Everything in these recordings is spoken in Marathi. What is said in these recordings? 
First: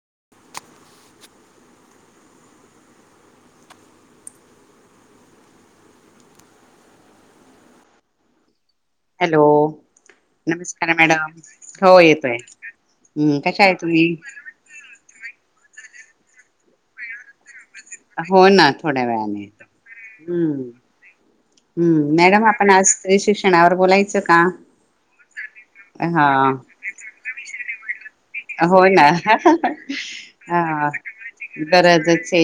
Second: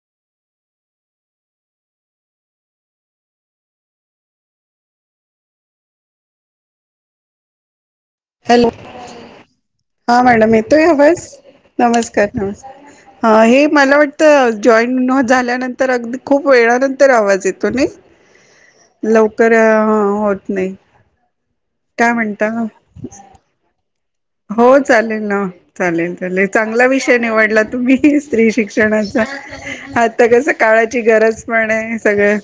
[unintelligible] हॅलो, हॅलो हा मॅडम येतोय नमस्कार आवाज,, मॅडम हो नमस्कार, येतोय नमस्कार अ हम्म कशा ऽहे आहे मला तुम्ही वाटतं जॉईन झाल्यानंतर,, अगदी खूप वेळानंतर आवाज येतो. त नाही,, हो ना थोड्या वेळाने लवकर होत नाही. काय हम्,, मॅडम म्हणता आपण आज स्त्री शिक्षणावर बोलायचऽऽ हो, चालेल ना,, चालेल, हा चालेल चांगला विषय निवडला तुम्ही हीहीही स्त्री हो ना शिक्षणाचा, आता कस हा काळाची गरज पण ये सगळं,,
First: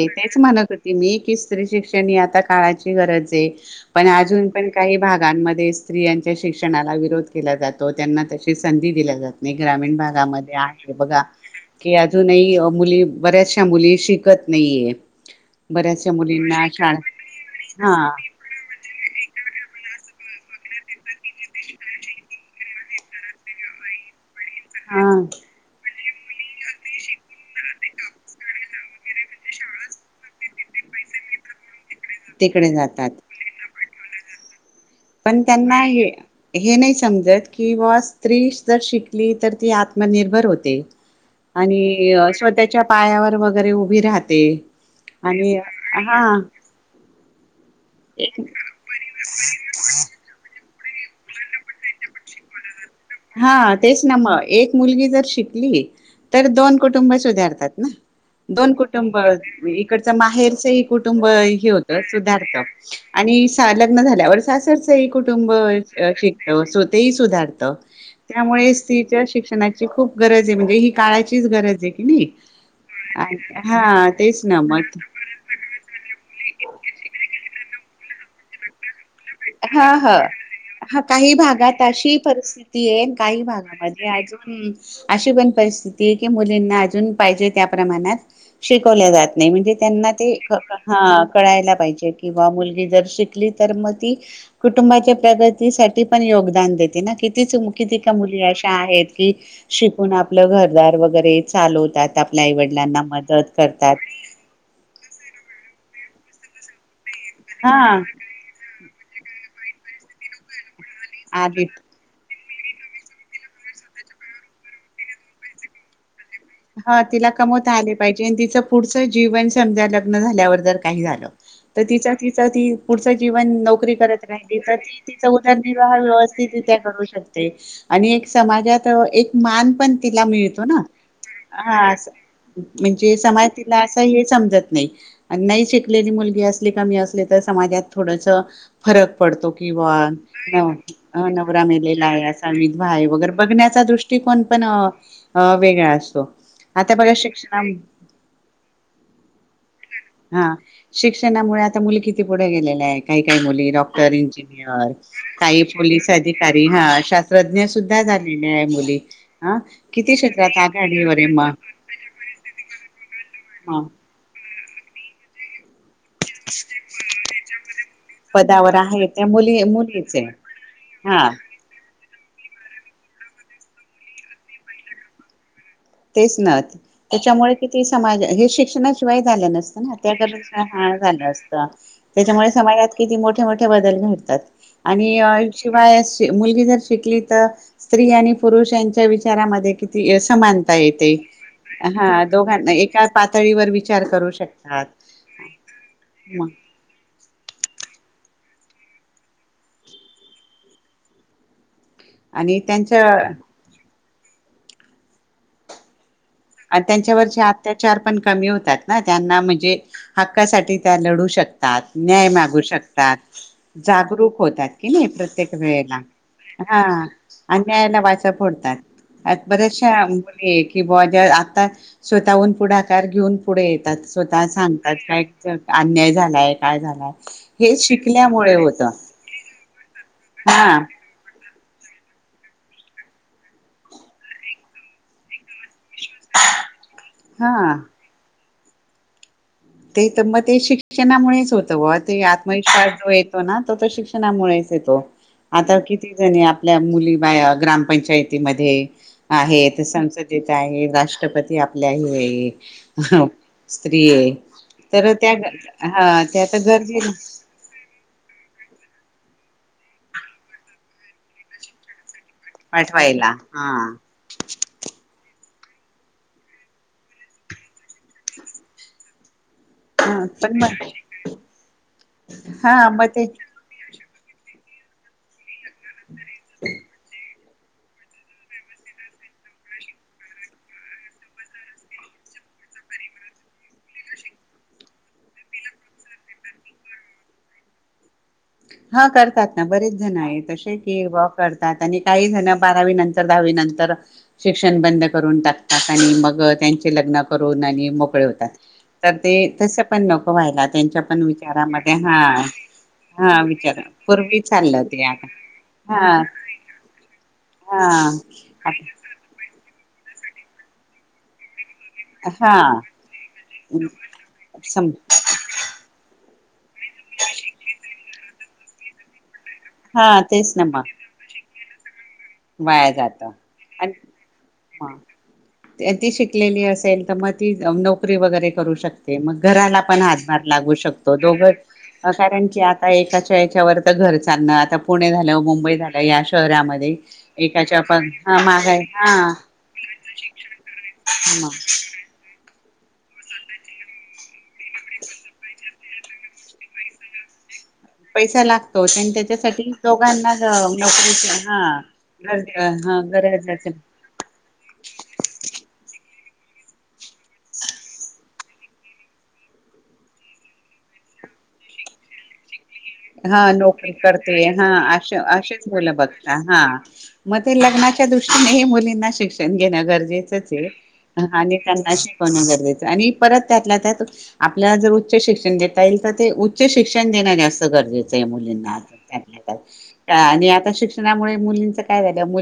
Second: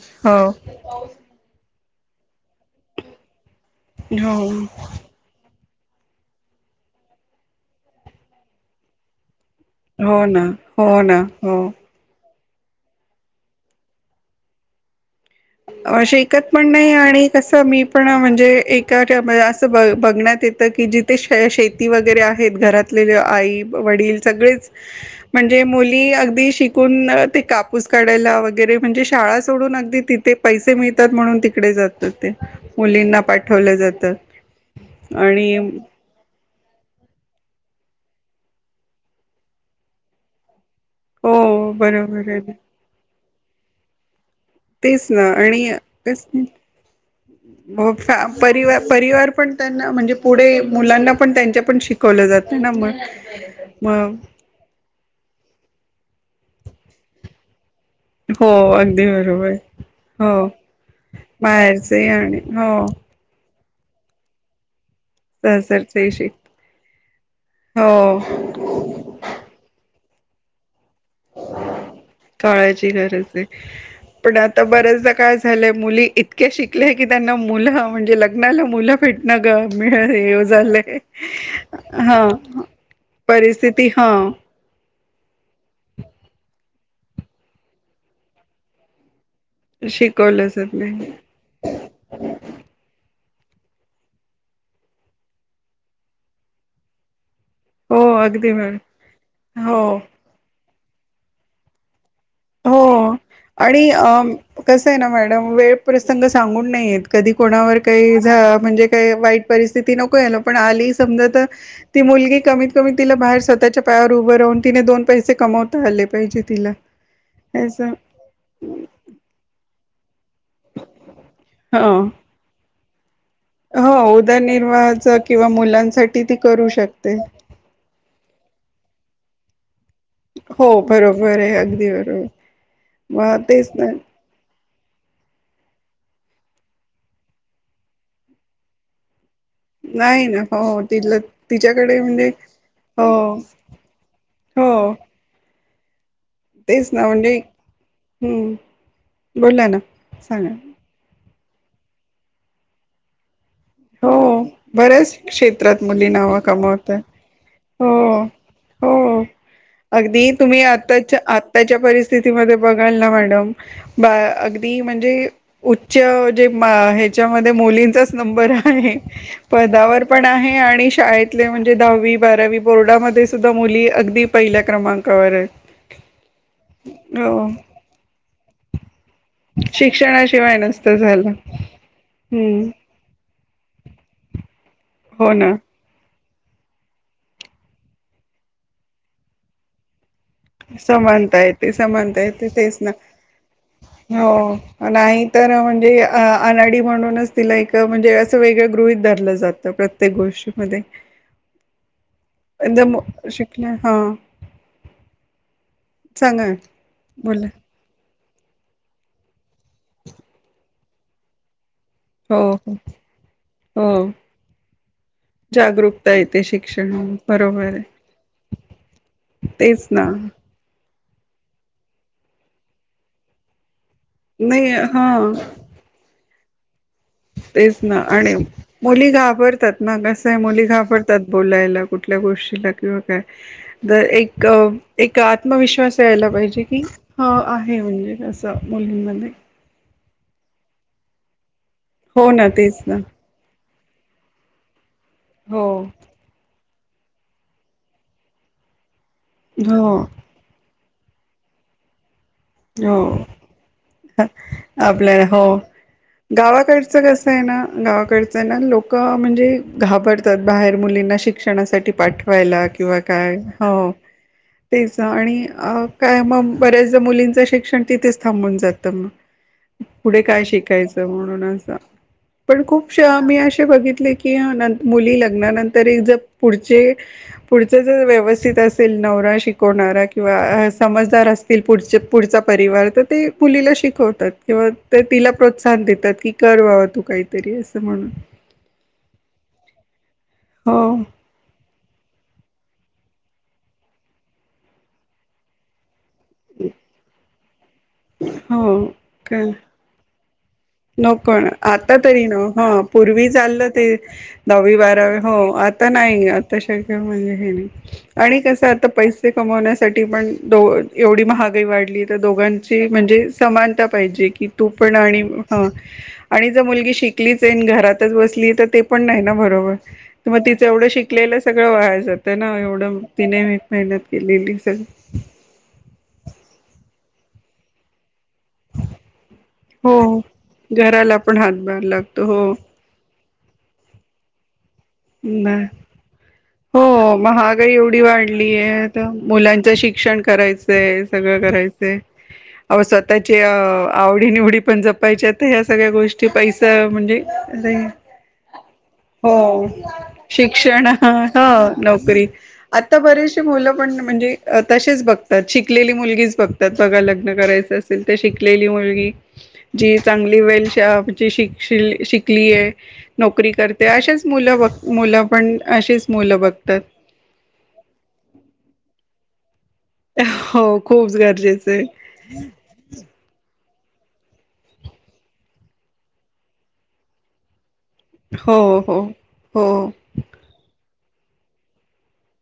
क हो. मी कि स्त्री शिक्षण ही आता काळाची गरज आय, पण हो अजून पण काही भागांमध्ये. स्त्रियांच्या शिक्षणाला विरोध केला जातो,, त्यांना तशी संधी दिल्या जात नाही,, ग्रामीण हो ना भागामध्ये आहेऽऽ हो, ना, हो नाही,, मुली, बऱ्याचशा मुली शिकत नाहीयेत अ शीकत पण नाही आणि कसं मी हा पण म्हणजे एका असं ब बघण्यातऽऽ की जिथे शेती वगैरे आहेत घरातले आई, वडील सगळेच,, हा म्हणजे मुलऽऽ अगदी शिकून ते कापूस काढायला,, वगैरे म्हणजे शाळा सोडून अगदीऽऽ ते पैसे मिळतात म्हणून तिकडे जातात ते,, तिकडे जातात मुलींना पाठवलं जातं ते ऽऽ पण त्यांना हेऽऽ हे नाही समजत की व स्त्री जर शिकली तर ती आत्मनिर्भर होते. हो आणि बरोबर अऽ आहे. स्वतःच्या पायावर वगैरे उभी राहते. च, ना आणि होय का,,, परि परिवार पण त्यांना म्हणजे पुढेऽऽ मुलांना पण त्यांच्या पण शिकवलं जाते ना मग. हा तेच ना मग एक मुलगी जर शिकली तर दोन कुटुंब सुधारतात.. ह हो दोन अगदी कुटुंब बरोबर इकडचं हो माहेरचं ह कुटुंब हे होतं बाहेरचे आणि सुधारत. हो आणि लग्न झाल्यावर सासरचं ह कुटुंब सहसरचे शिक शिकत तेही सुधारत. हो त्यामुळे स्त्रीच्या शिक्षणाची खूप गरज आहे म्हणजे ही. काळाचीच गरज आहे की नाही काळाची गरज आहे तेच ना मग. ते इतके शिकले की लग्नाला मुलं म्हणजे लग्नाला मुलं. भेटना हा हा हे झाला हा काही भागात आहे परिस्थिती. हा हम [inaudible] अशी पण परिस्थिती आहे की मुलींना अजून पाहिजे त्या प्रमाणात शिकवल्या जात. नाही म्हणजे त्यांना ते शिकवलं जात ह नाही कळायला पाहिजे किंवा मुलगी जर शिकली तर मग, कुटुंबाच्या प्रगतीसाठी पण योगदान देते. कितीच किती हो का मुली अगदी अशा बरो आहेत की हो शिकून आपलं घर. घर दार वगैरे चालवतात. आपल्या आईवडिलांना हो! मदत आणि करतात कसं आहे ना मॅडम वेळ. प्रसंग सांगून नाहीयेत कधी कोणावर हा काही झा म्हणजे काही वाईट पण परिस्थिती नको यायला पण आली समजा तर आधी ती मुलगी. कमीत कमी तिला बाहेर स्वतःच्या पायावर उभं राहून तिने दोन पैसे कमवता आले पाहिजेत. ह तिला कमवता आले पाहिजे आणि तिचं पुढचं जीवन समजायला. लग्न झाल्यावर जर काही झालं, तर हो तिचं तिचं ती पुढचं जीवन. हो नोकरी करत राहिली तर उदरनिर्वाहाच तिचा किंवा उदरनिर्वाह मुलांसाठी ती व्यवस्थित रित्या करू शकते आणि. समाजात एक मान पण तिला मिळतो हो ना. बरोबर आहे हा अगदी अस बरोबर म्हणजे मग समाज तेच तिला ना असं हे समजत. नाही शिकलेली मुलगी असली का मी असली तर समाजात थोडस फरक तो किं बा नाही ना हो तिला नवरा तिच्याकडे मलेला आहे म्हणजे असा विधवा हो आहे वगैरे बघण्याच्या दृष्टीकोन. पण हो वेगळा असतो तेच आता ना बघा म्हणजे शिक्षण. हम्म बोला ना सांगा. त्याच्यामुळे आता मुली किती पुढे गेले आहे काही काही मुली. डॉक्टर, हो इंजिनियर, बऱ्याच काही क्षेत्रात मुली पोलीस नाव अधिकारी हा कमवतात शास्त्रज्ञ सुधा हो झाला आहे. मुली हो किती अगदी क्षेत्रात. तुम्ही आघाडीवर आताच्या आहे मग आत्ताच्या परिस्थितीमध्ये बघाल ना मॅडम बा अगदी म्हणजे. जे मा ह्याच्यामध्ये मुलींचाच नंबर आहे. पदावर आहे त्या मुली पदावर मुलीच पण आहे आणि हा शाळेतले म्हणजे दहावी, बारावी बोर्डामध्ये सुद्धा मुली अगदी पहिल्या क्रमांकावर आहे. तेच नव्ह त्याच्यामुळे किती समाज हे शिक्षणाशिवाय झालं नसतं ना त्या [unintelligible] शिक्षणाशिवाय नसतं झालं त्याच्यामुळे हम्म समाजात. किती मोठी मोठे मोठ्या बदल घटतात आणि हो ना शिवाय. मुलगी जर शिकली तर स्त्री आणि पुरुष यांच्या विचारांमध्ये किती समानता येते समानता येते ह समानता येते दोघांना तेच ना एका पातळीवर विचार करू शकतात. खरं म्हणजे अनाडी म्हणूनच तिला म्हणजे वेगळ गृहित धरलं जात प्रत्येक गोष्टीमध्ये. आणि त्यांच्या ए शिकण हा. सांगा ना, आणि त्यांच्यावरचे बोला अत्याचार पण कमी होतात ना त्यांना म्हणजे हक्कासाठी लढू शकतात. न्याय हो मागू हो शकतात हो जागरूक होतात की नाही प्रत्येक वेळेला जागरूकता येते हा शिक्षण बरोबर आहे अन्यायाला वाचा फोडतात तेच ना बऱ्याचशा मुली कि ब आत्ता स्वतःहून पुढाकार घेऊन पुढे येतात. स्वतः नाही सांगतात हा काय अन्याय झालाय काय झाला. तेच ना आणि मुली घाबरतात ना कसंय हा मुली घाबरतात बोलायला कुठल्या गोष्टीला किंवा काय एक आत्मविश्वास - यायला पाहिजे की ह हा आहे म्हणजे कसं मुलींमध्ये. ते तर मग ते शिक्षणामुळेच होते. ते हो ना तेच आत्मविश्वास ना जो येतो ना तो शिक्षणामुळेच येतो हो. आता किती जणी आपल्या मुली बा ग्रामपंचायतीमध्ये आहेत हो संसदेत आहेत. राष्ट्रपती आपल्या हे स्त्रीय आपल्या हो तर गावाकडचं गरजेला कसं आहे ना गावाकडचं आहे ना लोक म्हणजे घाबरतात बाहेर मुलींना शिक्षणासाठी पाठव व्हायला किंवा पाठवायला काय हा. हो तेच आणि अ काय मग बऱ्याचदा मुलींचं शिक्षण तिथेच थांबून जातं मग हा पुढे काय पण मग शिकायचं म्हणून असं पण खूप हा मग ते मी असे बघितले की मुली लग्नानंतर एक जर पुढचे पुढचं जर व्यवस्थित असेल नवरा शिकवणारा किंवा समजदार असतील पुढचे पुढचा परिवार तर ते मुलीला शिकवतात किंवा ते तिला प्रोत्साहन देतात की कर व्हावं तु काम. काहीतरी र अस म्हणून हा करतात ना बरेच जण आहेत तसे हो की वा करतात. आणि काही जण बारावी नंतर, दहावी नंतर शिक्षण बंद करून टाकतात आणि मग त्यांचे लग्न करून आणि मोकळे होतात हो तर ते काय तस पण नको व्हायला. त्यांच्या पण नको विचारामध्ये हा हा चाल विचार ते पूर्वी दहा चाललं ते बारावी आता हो आता हा नाही आताशक म्हणजे हे नाही. हा आणि कस आता पैसे कमवण्यासाठी पण दो एवढी महागाई वाढ हा दोघांची म्हणजे समानता पाहिजे की तू सम पण आणि ह आणि जर मुलगी शिकलीच येन घरातच बसली तर ते पण नाही ना बरो हा मग तेच ना तिचं एवढं शिकलेलं सगळं व्हा जात वाया जात केलेली सगळी ह ती शिकलेली असेल, तर मग ती नोकरी वगैरे करू शकते. मग घराला पण हो हातभार लागू शकतो. घराला पण हातभार दोघंच लागतो कारण हो की आता एकाच याच्यावर तर घर चालणं आता पुणे झालं नाही मुंबई झालं या हो शहरामध्ये महागाई एकाच्या एवढी पण हा वाढलीय महागाय आता हा मुलांचं शिक्षण करायचंय सगळं करायचंय. ह अ स्वतःची आवडी निवडी पण जपायच्या तर ह्या सगळ्या गोष्टी पैसा म्हणजे पैसा लागतो हो त्याच्यासाठी? दोघांना शिक्षण ह नोकरीची हा नोकरी गरज आता हा बरीेचशी गरज मुलं असेल पण म्हणजे त [inaudible] शिकलेली मुलगी च बागतात बघा, लग्न करायचं असेल तर शिकलेली मुलगी जी चांगली वेल शली नोकरी करते अशच मु ब मग ते लग्नाच्या दृष्टीने मुलीं श णं गरजेचंच हो खूप आणि गरजेचं आहे. त्यांना शिकवण गरजेचं आणि परत त्यात त्यात आपल्याला जर उच्च शिक्षण देता येईल तर ते उच्च शिक्षण देणार जास्त कर मु हो हो हो आ श मु काय झा मु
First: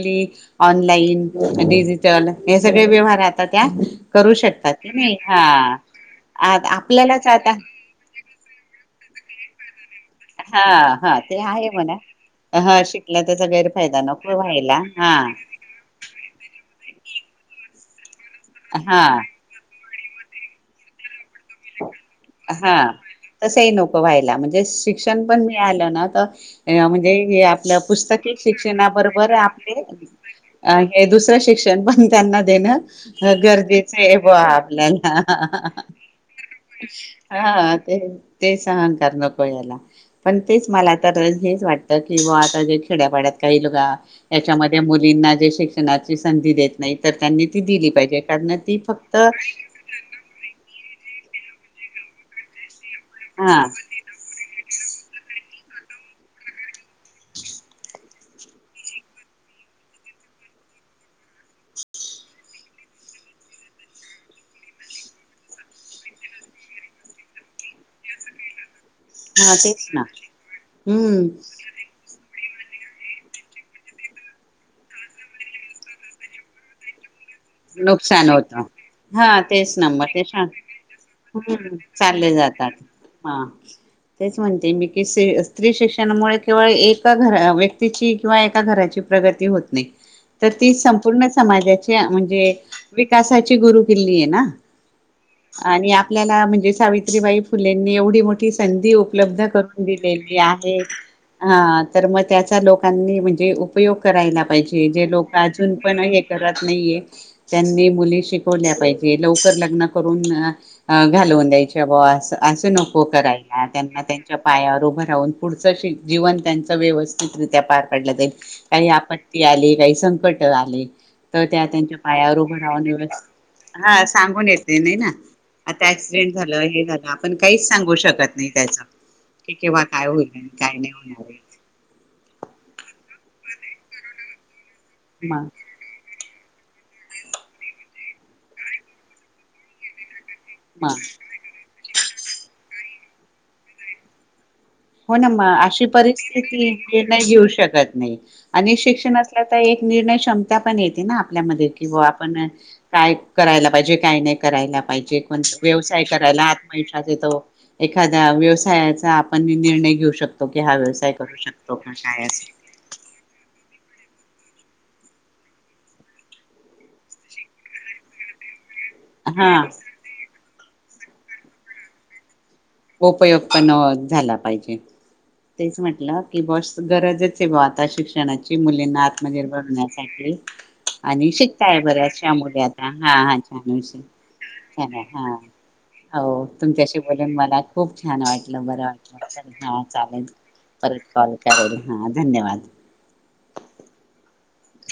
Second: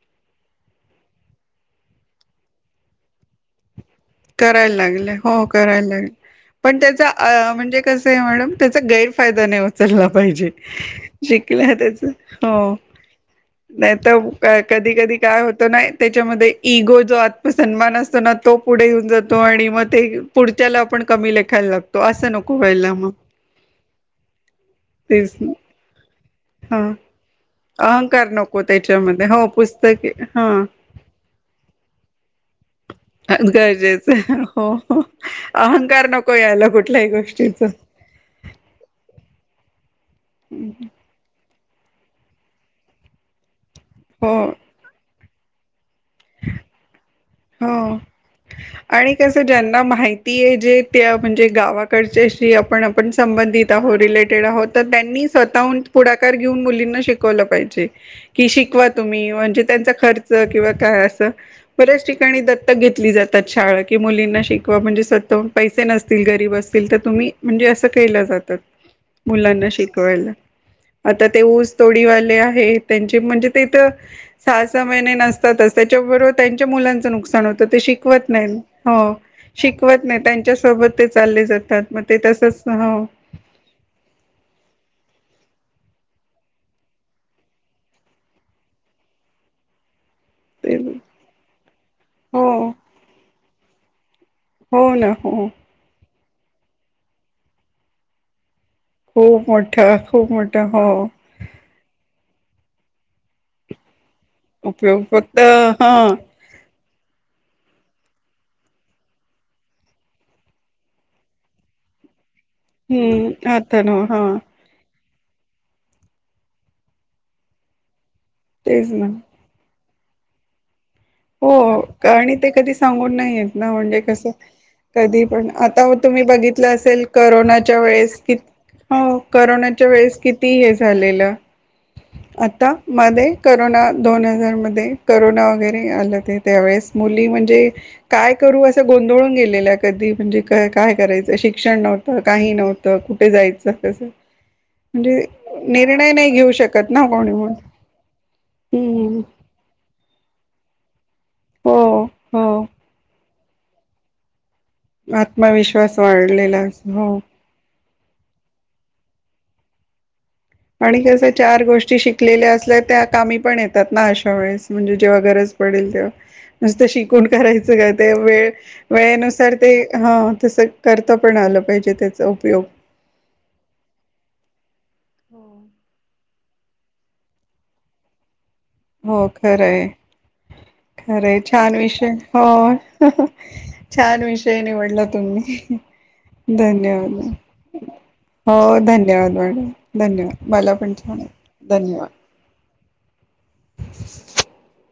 ऑलाईन डिजिटल हे सगळे व्यवार करू शकतात करायला क लागले नाही हा हो करायला लागले. आ पण त्याचा आपल्यालाच आता म्हणजे कस आहे मॅडम त्याचा गैरफायदा नाही होता ला पाहिजे हा हा श ते आहे म्हणा हो हा शिकला त्याचा नाही गैरफायदा तर नको का व्हायला कधी हा कधी काय होत नाही त्याच्यामध्ये इगो जो आत्सन्मान असतो ना तो पुढे हा येऊन जातो आणि मग ते पुढच्याला आपण कमी लेखायला लागतो असं नको व्हाळेला मग तसंही नको व्हायला म्हणजे शिक्षण तेच पण ना मिळालं ना तर हा म्हणजे पुस्तक अहंकार नको त्याच्यामध्ये शिक्षणाबरोबर हो आप पुस्तके हा हे दुसरं शिक्षण पण त्यांना गरजेचं आहे ब हो हो आपल्याला अहंकार नको यायला कुठल्याही गोष्टीच हा ते तेच अहंकार नको याला पण तेच मला तर हेच वाटतं की बा आता जे खेड्यापाड्यात काही लोक हो च्यामध्ये मुलीं ज श संधी देत नाही तर त्यांनी ती दिली हो पाहिजे कारण ती आणि फक्त कसं ज्यांना माहिती आहे जे त्या म्हणजे गावाकडच्याशी आपण आपण हा संबंधित आहो रिलेटेड आहोत तर त्यांनी स्वतः पु घेऊ मुं शव पाहिजे क शवा तुम्ही म्हणजे त्यां खर्च किव का बऱ्याच ठिकाणी दत्तक घेतली जातात शाळा क मुलींना शिक म्हणजे स्वतः पैसे नसतील गरीब असतील तर तुम्ही म्हणजे अस के जातात हा मुलांना तेच ना शिकवायला हम्म आता ते ऊस तोडीवाले हे त्यां म्हणजे तेथ सहा सहा महिने नसतातच त्याच्याबरोबर त्यांच्या मुलांच नुकसान नाही श नुकसान होत हा तेच ना मग ते शां त्यांच्याो हम्म जात चालले तसंच जातात हो हा तेच म्हणते मी किसे क शिक्षणामुळे केवळ एका घ व्यक्तीची किंवा एका घराची प्रगती होत नाही तर ती ते संपूर्ण समाजाची हो म्हणजे विकासाची गुरु केिल्ली आहे ना हो ना हो आणि आपल्याला म्हणजे सावित्रीबाई फुलेंनी एवढी मोठी ध उपलब्ध खूप करून मोठा खूप दिली मोठा आहे हो ह मग चा लोकांनी म्हणजे उपयोग करायला पाहिजे उपयोग जे लोक फक्त अजून हा पण हे करत नाहीये त्यांनी मुली शिकवल्या पाहिजे लवकर लग्न करून घालवून द्यायच्या असं असं नको हम्म करायला आता ना त्यांना हा त्यांच्या पायावर उभ जव त्यां ववितित्या पारड जाई तेच का ना आप का संकट आले तर हो त्या त्यांच्या पायावर ते उभं कधी राहून व्यवस्थित सांगून नाही ना म्हणजे हा कस सांगून येते नाही ना कधी पण आता तुम्ही ऍक्सिडेंट झालं बघितलं हे असेल झालं आपण काहीच करोनाच्या सांगू वेळेस क शकत नाही त्याच हो की केव्हा करोनाच्या काय वेळेस होईल आणि किती हे काय नाही झालेलं होणार आता मध्ये करोना दोन हजार मध्ये मग करोना वगैरे आलं ते त्यावेळेस मुली म्हणजे काय करू असं गोंधळून गेलेलं कधी म्हणजे काय मग करायचं शिक्षण नव्हतं काही नव्हतं कुठे जायचं कसं हो म्हणजे ना मग अशी निर्णय नाही घेऊ परिस्थिती शकत ना निर्णय कोणी घेऊ मण शकत नाही आणि हम्म शिक्षणल्या तर एक निर्णय क्षमता पण येते ना आपल्यामध्ये हो कि आपण हो काय करायला पाहिजे काही नाही करायला पाहिजे कोण आत्मविश्वास व्यवसाय करायला वाढलेला आत्मविश्वास हो तो एखादा्या व्यवसायाचा आपण निर्णय घेऊ शकतो की हा व्यवसाय आणिस करू चार शकतो का गोष्टी काय शिकलेल्या असं असल्या त्या कामी पण येत ना अशा वेळेस म्हणजे जेव्हा गरज पडेल तेव्हा नुसत शिकून करायचं का ते वेळ वेळेनुसार हा ते हा तसं करतं पण आलं पाहिजे त्याचा उपयोग. उपयोग पण झाला पाहिजे. हो तेच म्हटलं की बस गरजच आहे बा आता शिक्षणाची मुलींना हो आत्मनिर्भर खरंय होण्यासाठी. आणि खरंय छान शिकताय विषय बऱ्याचशा मुले हो आता हा हा छानष छान विषय ला निवडला हा. तुम्ही हो तुमच्याशी धन्यवाद बोलून मला खूप छान वाटलं हो बरं धन्यवाद वाटलं मॅडम ह चालेल धन्यवाद मला पण परत छान कॉल करेल धन्यवाद हा धन्यवाद. [inaudible]